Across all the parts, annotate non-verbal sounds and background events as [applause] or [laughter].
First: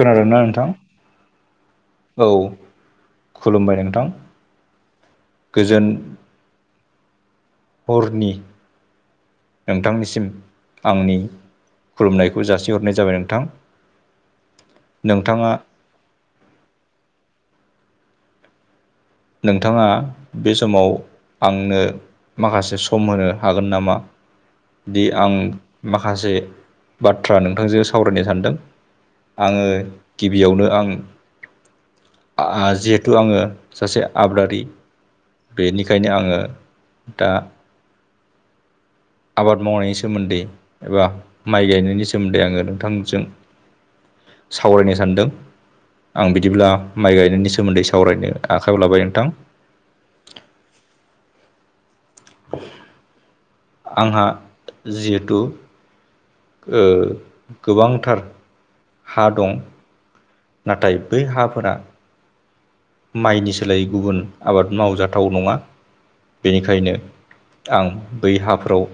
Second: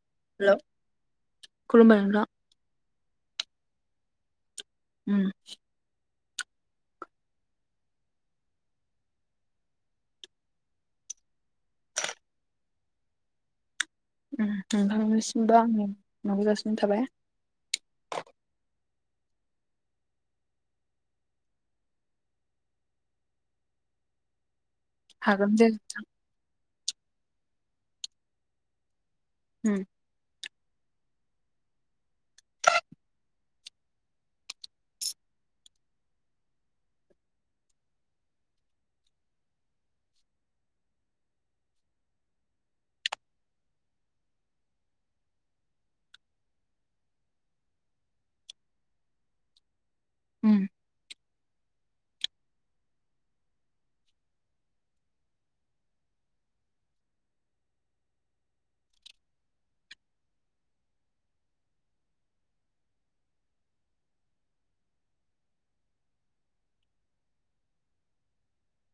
खोनादोंना हेल' नोंथां खुलुमबाय नोंथां औ खुलुमबाय नोंथां उम गोजोन हरनि नोंथांनिसिम आंनि खुलुमनायखौ जासिहरनाय जाबाय नोंथां नोंथाङा नोंथांनिसिमबो आंनि खुलुयमनायखौ जासि हरनाय थाबाय नोंथाङा बे समाव आंनो माखासे सम होनो हागोन नामा दि आं हागोन जे नोंथां माखासे बाथ्रा नोंथांजों सावरायनो सानदों आङो उम गिबियावनो आं जिहेथु आङो सासे आबादारि बेनिखायनो आङो दा आबाद मावनायनि सोमोन्दै एबा माइ गायनायनि सोमोन्दै आङो नोंथांजों सावरायनो सानदों आं बिदिब्ला माइ गायनायनि सोमोन्दै सावरायनो आखायाव लाबाय नोंथां उम [unintelligible] आंहा जिहेथु गोबांथार हा दं नाथाय बै हाफोरा माइनि सोलायै गुबुन आबाद मावजाथाव नङा बेनिखायनो आं बै हाफोराव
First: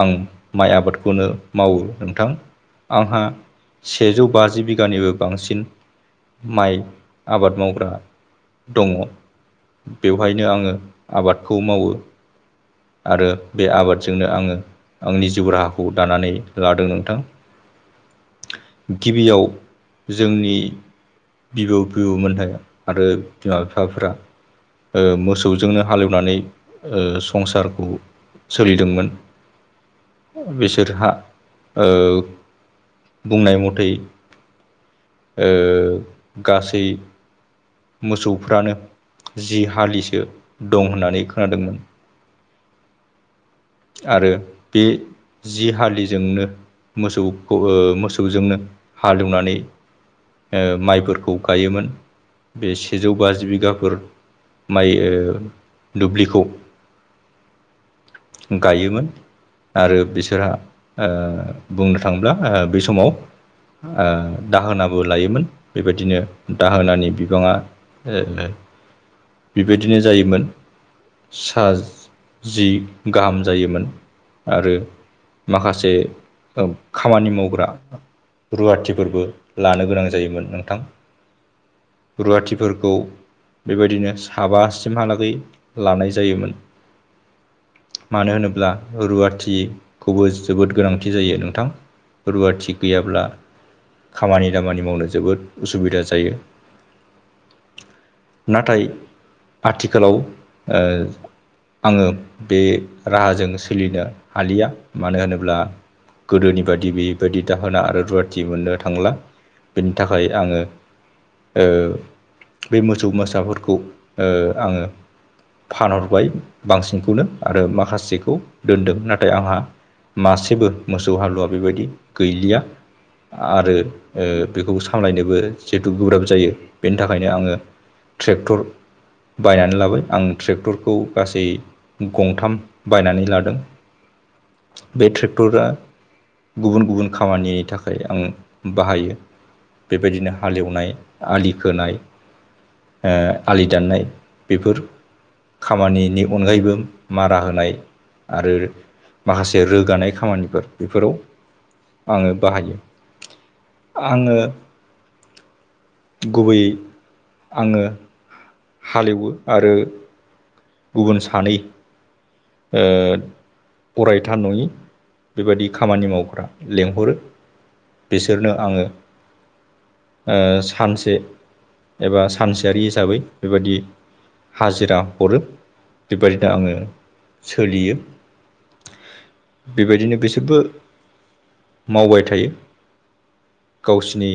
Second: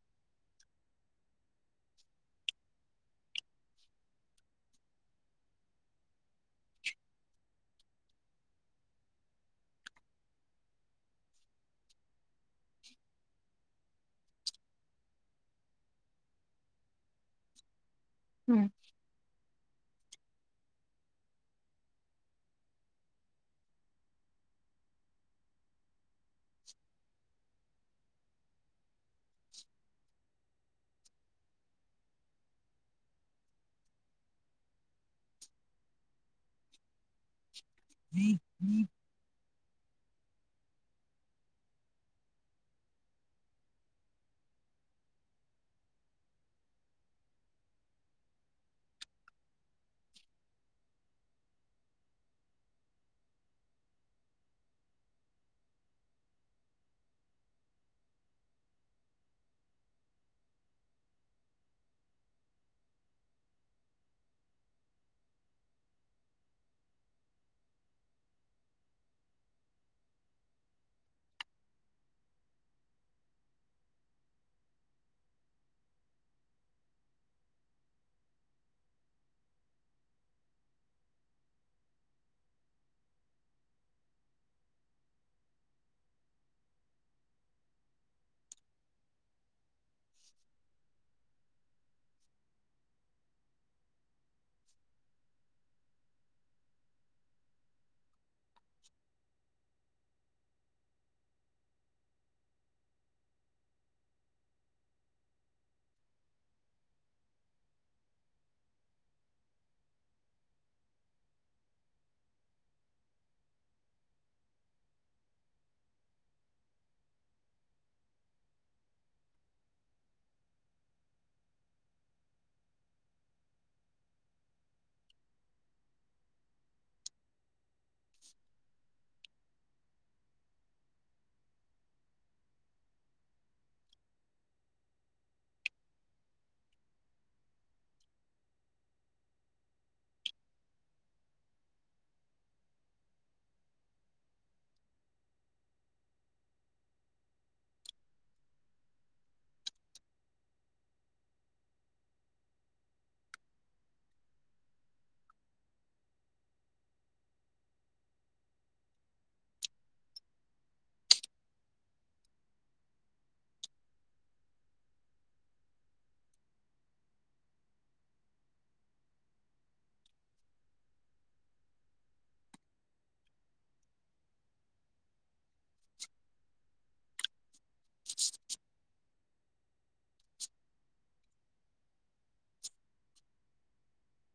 आं माइ आबादखौनो मावो नोंथां आंहा सेजौ बाजि बिगानिबो बांसिन माइ आबाद मावग्रा दङ बेवहायनो आङो आबादखौ मावो आरो बे आबादजोंनो आङो आंनि जिउ राहाखौ दानानै लादों नोंथां हम गिबियाव जोंनि बिबौ बिबौमोननो आरो बिमा बिफाफोरा मोसौजोंनो हालेवनानै संसारखौ सोलिदोंमोन [unintelligible] बिसोरहा बुंनाय मथै गासै मोसौफ्रानो जि हालिसो दं होननानै खोनादोंमोन आरो बे जि हलिजोंनो मोसौखौ मोसौजोंनो हालेवनानै माइफोरखौ गायोमोन बे सेजौ बाजि बिगाफोर माइ दुब्लिखौ गायोमोन आरो बिसोरहा बुंनो थाङोब्ला बै समाव दाहोनाबो लायोमोन बेबायदिनो दाहोनानि बिबाङा ए बेबायदिनो जायोमोन सा जि गाहाम जायोमोन आरो माखासे औ खामानि मावग्रा रुवाथिफोरबो लानो गोनां जायोमोन नोंथां। रुवाथिफोरखौ बेबादिनो साबासिमहालागै लानाय जायोमोन। मानो होनोब्ला रुवाथिखौबो जोबोद गोनांथि जायो नोंथां। रुवाथि गैयाब्ला खामानि दामानि मावनो जोबोद उसुबिदा जायो। नाथाय आथिखालाव ओ आङो बे राहाजों सोलिनो हालिया मानो होनोब्ला गोदोनि बादि बेबादि दाहोना आरो रुवाथि मोननो थांला। बिनि थाखाय आङो ओ बे मोसौ-मोसाफोरखौ ओ आङो फानहरबाय बांसिनखौनो आरो माखासेखौ दोनदों नाथाय आंहा मासेबो मोसौ हालुवा बेबायदि गैलिया। आरो ओ बेखौबो सामलायनोबो जिहेतु गोब्राब जायो बेनि थाखायनो आङो ट्रेक्टर बायनानै लाबाय आं ट्रेक्टरखौ गासै गंथाम बायनानै लादों बे ट्रेक्टरा गुबुन गुबुन खामानिनि थाखाय आं बाहायो बेबायदिनो हाल एवनाय, आलि खोनाय ओ आलि दाननाय बेफोर खामानिनि अनगायैबो मारा होनाय आरो माखासे रोगानाय खामानिफोर बिफोराव आङो बाहायो। आङो गुबैयै आङो हाल एवो आरो गुबुन सानै ओ अरायथा नङि बेबादि खामानि मावम्रा लिंहरो। बिसोरनो आङो ओ सानसे एबा सानसेयारि हिसाबै बेबायदि हाजिरा हरो। बेबायदिनो आङो सोलियो। बेबायदिनो बेसोरबो मावबाय थायो। गावसिनि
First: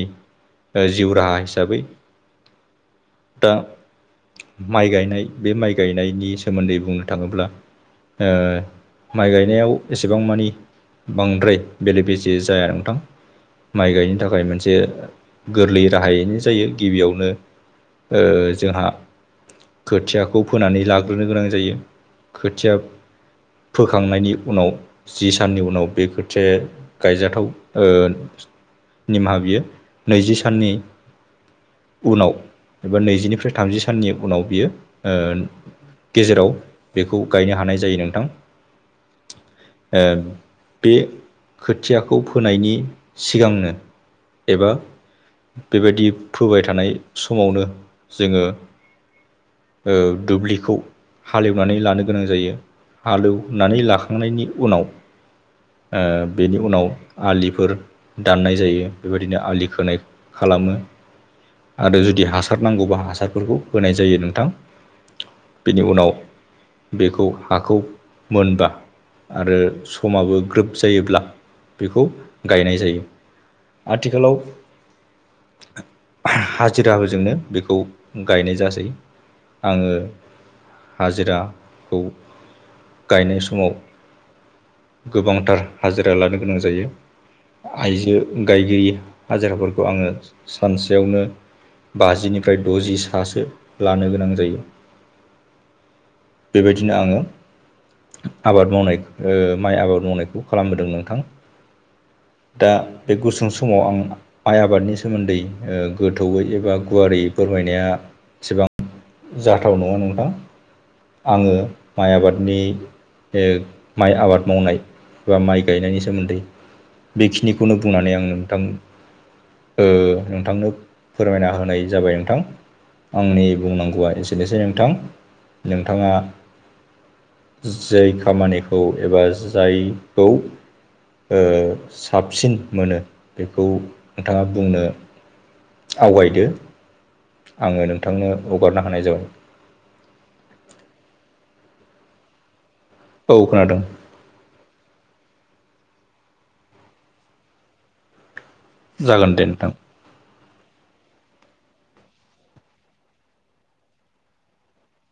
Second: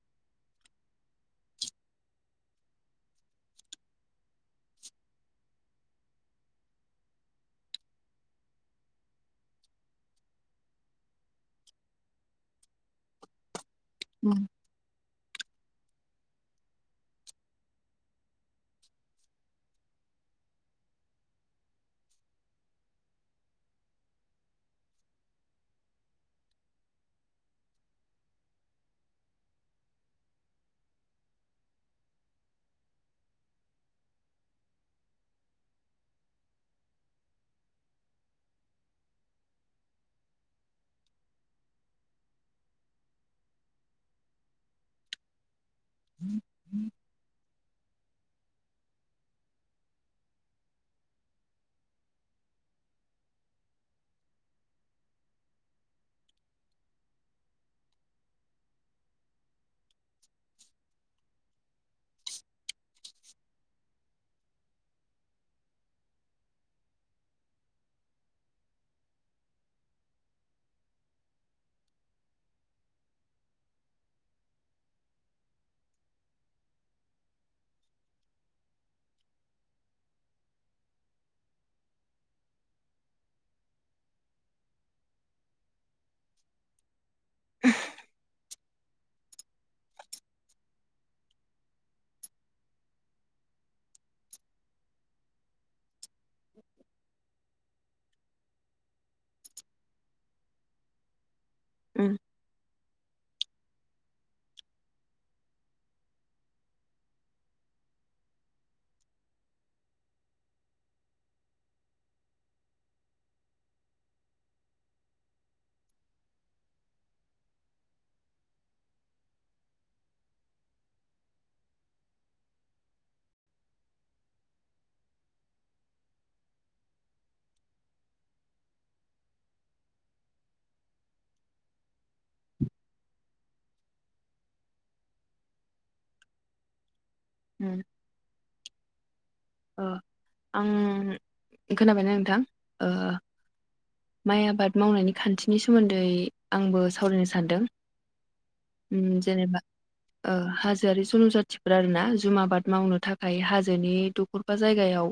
ओ जिउ राहा हिसाबै दा माइ गायनाय बे माइ गायनायनि सोमोन्दै बुंनो थाङोब्ला ओ माइ गायनायाव एसेबां मानि बांद्राय बेले बेजे जाया नोंथां माइ गायनो उम थाखाय मोनसे गोरलै राहायैनो जायो गिबियावनो ओ जोहा खोथियाखौ फोनानै लाग्रोनो गोनां जायो। खोथिया फोखांनायनि उनाव जि साननि उनाव बे खोथिया गायजाथाव ओ निमाहा बियो नैजि साननि उनाव एबा नैजिनिफ्राय थामजि साननि उनाव बियो ओ गेजेराव बेखौ गायनो हानाय जायो नोंथां। ओ बे खोथियाखौ फोनायनि सिगांनो एबा बेबायदि फोबाय थानाय समावनो जोङो ओ दुब्लिखौ हाल एवनानै लानो गोनां जायो। हालौनानै लाखांनायनि उनाव ओ बेनि उनाव आलिफोर दाननाय जायो बेबादिनो आलि खोनाय खालामो आरो जुदि हासार नांगौबा हासारफोरखौ होनाय जायो नोंथां। बेनि उनाव बेखौ हाखौ मोनबा आरो समाबो ग्रोब जायोब्ला बेखौ गायनाय जायो। आथिखालाव हाजिराफोरजोंनो बेखौ गायनाय जासै आङो हाजिराखौ गायनाय समाव गोबांथार हाजिरा लानो गोनां जायो आइजो गायगिरि हाजिराफोरखौ आङो सानसेयावनो बाजिनिफ्राय द'जि सासो लानो गोनां जायो बेबायदिनो आङो आबाद मावनाय माइ आबाद मावनायखौ खालामबोदों नोंथां उम दा बे गुसुं समाव आं माइ आबादनि सोमोन्दै गोथौयै एबा गुवारै फोरमायनाया एसेबां जाथाव नङा नोंथां आङो माइ आबादनि ओ माइ आबाद मावनाय बा माइ गायनायनि सोमोन्दै बेखिनिखौनो बुंनानै आं नोंथां ओ नोंथांनो फोरमायना होनाय जाबाय नोंथां आंनि बुंनांगौआ एसेनोसै नोंथां नोंथाङा जै खामानिखौ एबा जायखौ ओ साबसिन मोनो बेखौ नोंथाङा बुंनो आवगायदो उम आङो नोंथांनो हगारनो हानाय जाबाय ओ आं खोनाबायना नोंथां ओ औ खोनादों माइ आबाद मावनायनि खान्थिनि सोमोन्दै आंबो सावरायनो सानदों उम जागोन दे जेनेबा नोंथां ओ हाजोआरि जन'जातिफोरा आरो ना जुम आबाद मावनो थाखाय हाजोनि दखर बा जायगायाव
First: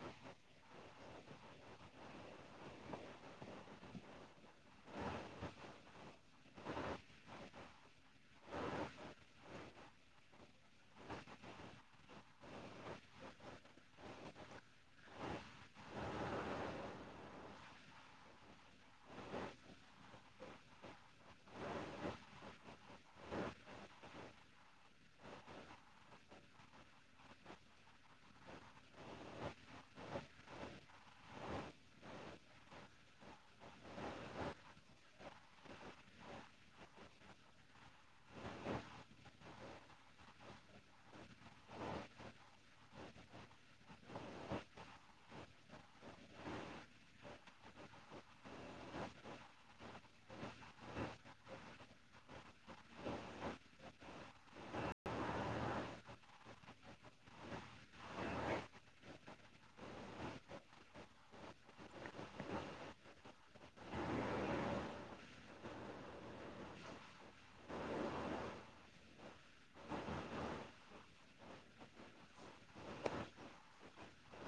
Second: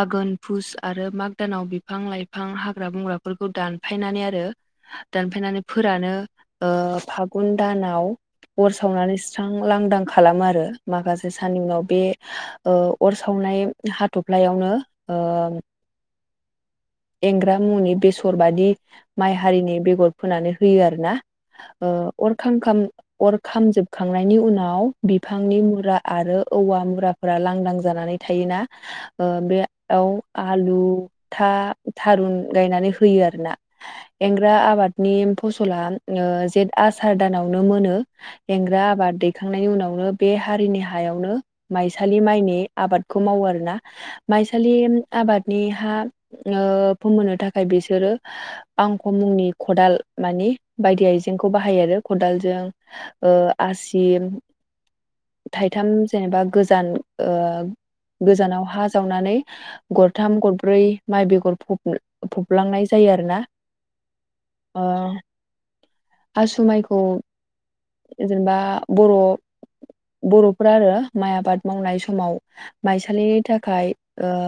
आघोन फुस आरो माग दानाव बिफां लाइफां हाग्रा बंग्राफोरखौ दान फायनानै आरो दानफायनानै फोरानो ओ फागुन दानाव अर सावनानै सस्रां लांदां खालामो आरो माखासे साननि उनाव बे ओ अर सावनाय हाथ्लायावनो ओ एंग्रा मुनि बेसर बादि माइ हारिनि बेगर फोनानै होयो आरो ना ओ अर खामखाम अर खामजोबखांनायनि उनाव बिफांनि मुरा आरो औवा मुरा फोरा लांदां जानानै थायोना ओ बेयाव आलु था थारुन गायनानै होयो आरो ना एंग्रा आबादनि फसला ओ जेठ आसार दानावनो मोनो एंग्रा आबाद दैखांनायनि उनावनो बे हारिनि हायावनो माइसालि माइनि आबादखौ मावो आरोना माइसालि आबादनि हा ओ फोमोनो थाखाय बिसोरो आंखौ मुंनि खदाल मानि बायदि आइजेंखौ बाहायो आरो खदालजों ओ आसि थाइथाम जेनेबा गोजान ओ गोजानाव हा जावनानै गरथाम गरब्रै माइ बेगर फनो फबलांनाय जायो आरोना ओ आसु माइखौ जेनेबा बर' बर'फ्रा आरो माइ आबाद मावनाय समाव माइसालिनि थाखाय ओ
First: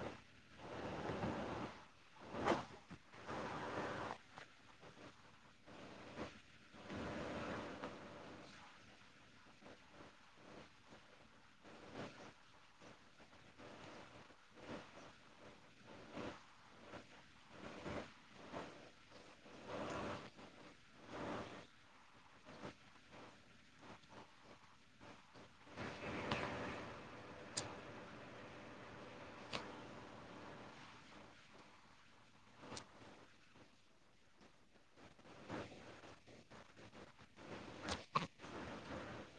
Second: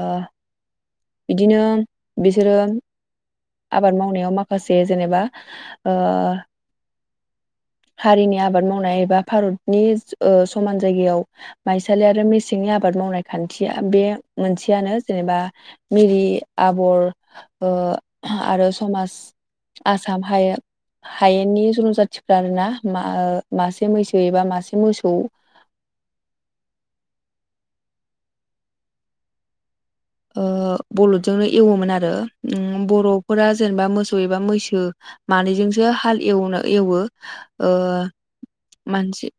इदिनो बिसोरो आबाद मावनायाव माखासे जेनेबा ओ हारिनि आबाद मावनाय एबा भारतनि ओ समान जायगायाव माइसालि आरो मेसेंनि आबाद मावनाय खान्थिया बे मोनसेयानो जेनेबा मिरि आबर ओ आरो समाज आसाम हायेन हायेननि जन'जाथिफ्रा आरोना मा मासे मैसो एबा मासे मोसौ ओ बलदजोंनो एवोमोन आरो बर'फोरा जेनेबा मोसौ एबा मैसो मानैजोंसो हाल एवनो एवो ओ मानसि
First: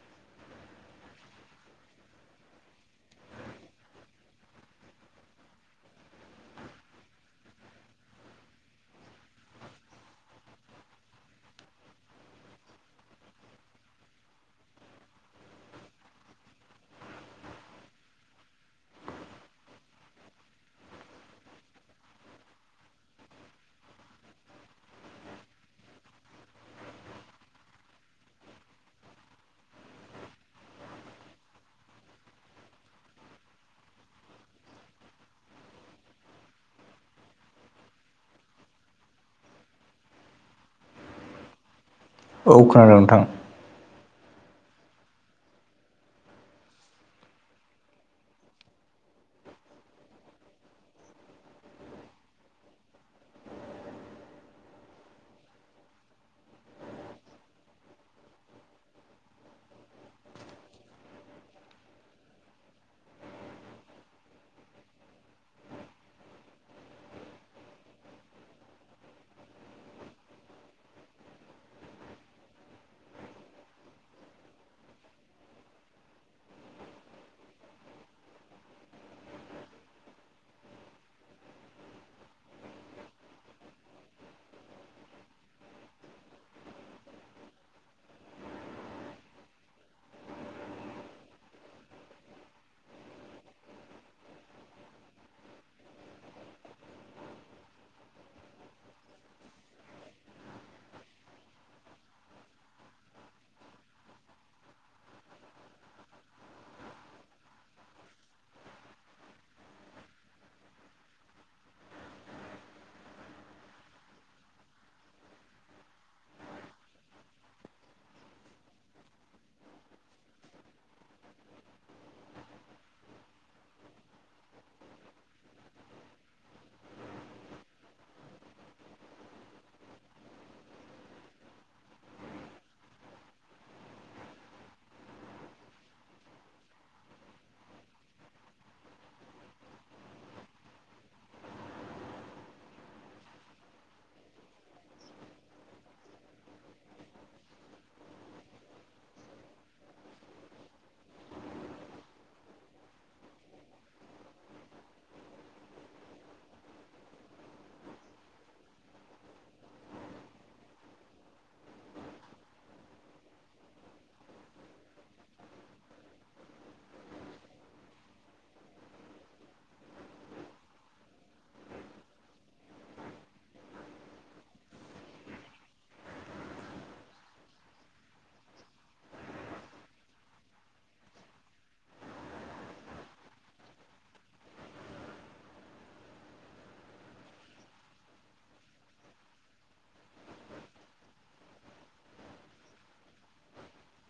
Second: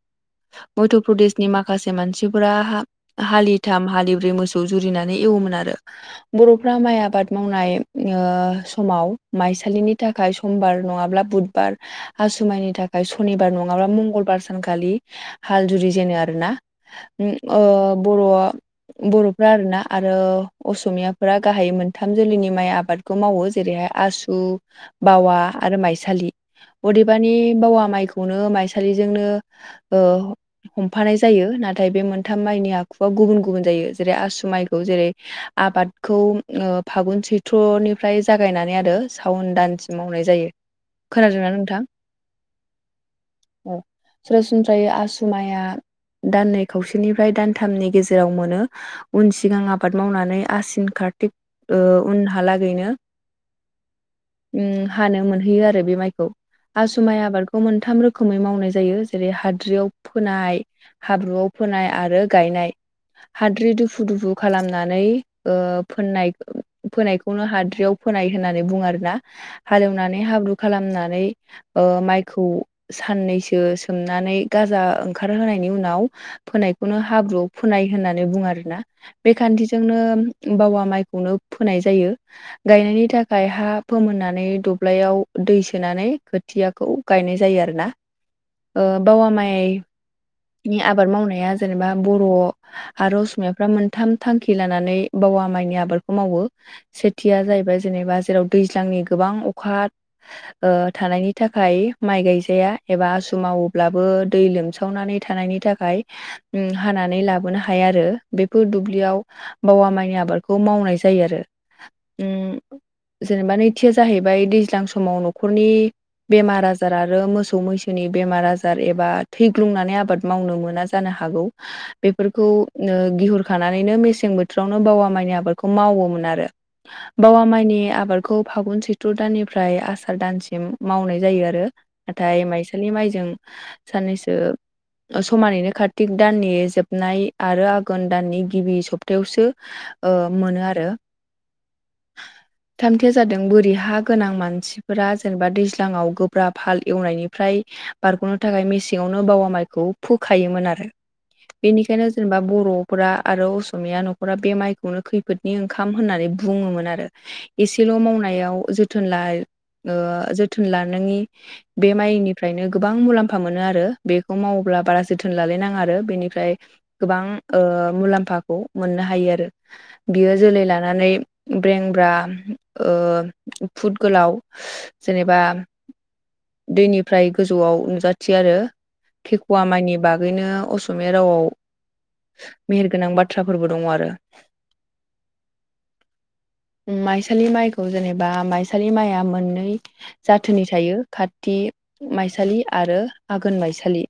मध्य प्रदेशनि माखासे मानसिफोरा हालिथाम हालिब्रै मोसौ जुरिनानै एवोमोन आरो। बर'फ्रा माइ आबाद मावनाय ओ समाव माइसालिनि थाखाय समबार नङाब्ला बुधबार आसुमाइनि थाखाय सनिबार नङाब्ला मंगलबार सानखालि हाल जुरि जेनो आरो ना। उम ओ बर'आ बर'फ्रा आरोना आरो असमियाफोरा गाहायै मोनथाम जोलैनि माइ आबादखौ मावो जेरैहाय आसु बावा आरो माइसालि अदेबानि बावा माइखौनो माइसालिजोंनो औ हमफानाय जायो नाथाय बे मोनथाम माइनि आखुआ गुबुन गुबुन जायो जेरै आसु माइखौ जेरै आबादखौ ओ फागुन सैथ्रनिफ्राय जागायनानै आरो सावन दानस मावनाय जायो खोनादोंना नोंथां? औ खोनादों नोंथां। औ सरासनस्रायै आसुमाया दाननै खावसेनिफ्राय दानथामनि गेजेराव मोनो। उन सिगां आबाद मावनानै आसिन कारतिक उनहालागैनो हानो मोनहैयो आरो बे माइखौ। आसुमाइ आबादखौ मोनथाम रोखोमै मावनाय जायो जेरै हाद्रियाव फोनाय हाब्रुआव फोनाय आरो गायनाय हाद्रि दुफु दुफु खालामनानै ओ फोननाय फोनायखौनो हाद्रियाव फोनाय होननानै बुङो आरोना हालेवनानै हाब्रु खालामनानै ओ माइखौ साननैसो सोमनानै गाजा ओंखारहोनायनि उनाव फोनायखौनो हाब्रुआव फोनाय होननानै बुङो आरोना। बे खान्थिजोंनो बावा माइखौनो फोनाय जायो। गायनायनि थाखाय हा फोमोननानै दब्लायाव दै सोनानै खोथियाखौ गायनाय जायो आरो ना बावा माइ आबाद मावनाया जेनेबा बर' आरो असमियाफ्रा मोन थाम थांखि लानानै बावा माइनि आबादखौ मावो। सेथिया जाहैबाय जेनेबा जेराव दैज्लांनि गोबां अखा ओ थानायनि थाखाय माइ गायजाया एबा आसु मावोब्लाबो दै लोमसावनानै थानायनि थाखाय हानानै लाबोनो हायो आरो बे फोरफोर दुब्लियाव बावा माइनि आबादखौ मावनाय जायो आरो उम जेनेबा नैथिया जाहैबाय दैज्लां समाव न'खरनि बेमार आजार आरो मोसौ मैसोनि बेमार आजार एबा थैग्लुंनानै आबाद मावनो मोना जा जानो हागौ बेफोरखौ गिहुर होखानानैनो मेसें बोथोरावनो बावा माइनि आबादखौ मावोमोन आरो। बावा माइनि आबादखौ फागुन सैथ्र' दाननिफ्राय आसार दानसिम मावनाय जायो आरो। नाथाय माइसालि माइजों साननैसो समानैनो कार्तिक दाननि जोबनाय आरो आघोन दाननि गिबि सप्तायावसो मोनो आरो। [inaudible] थामथिया जादों बोरि हा गोनां मानसिफोरा जेनेबा दैज्लाङाव गोब्रााब फाल एवनायनिफ्राय बारग'नो थाखाय मेसेङावनो बावा माइखौ फोखायोमोन आरो बेनिखायनो जेनेबा बर' ना आरो असमिया न'खरा बे माइखौनो खैफोदनि ओंखाम होननानै बुङोमोन आरो। एसेल' मावनायाव जोथोन ल जोथोन लानाङनि बे माइनिफ्रायनो गोबां मुलाम्फा मोनो आरो बेखौ मावोब्ला बारा जोथोन लालायनाङा आरो बेनिफ्राय गोबां ओ मुलाम्फाखौ मोननो हायो आरो। बियो जोलै लानानै ब्रेंब्रा फुट गोलाव जेनेबा दैनिफ्राय गोजौआव नुजाथियो आरो। खेकुवा माइनि बागैनो असमिया रावआव मेहेरगोनां बाथ्राफोरबो दङ आरो [unintelligible] माइसालि माइखौ जेनेबा माइसालि माइआ मोननै जाथोनि थायो खात माइसालि आरो आघोन माइसालि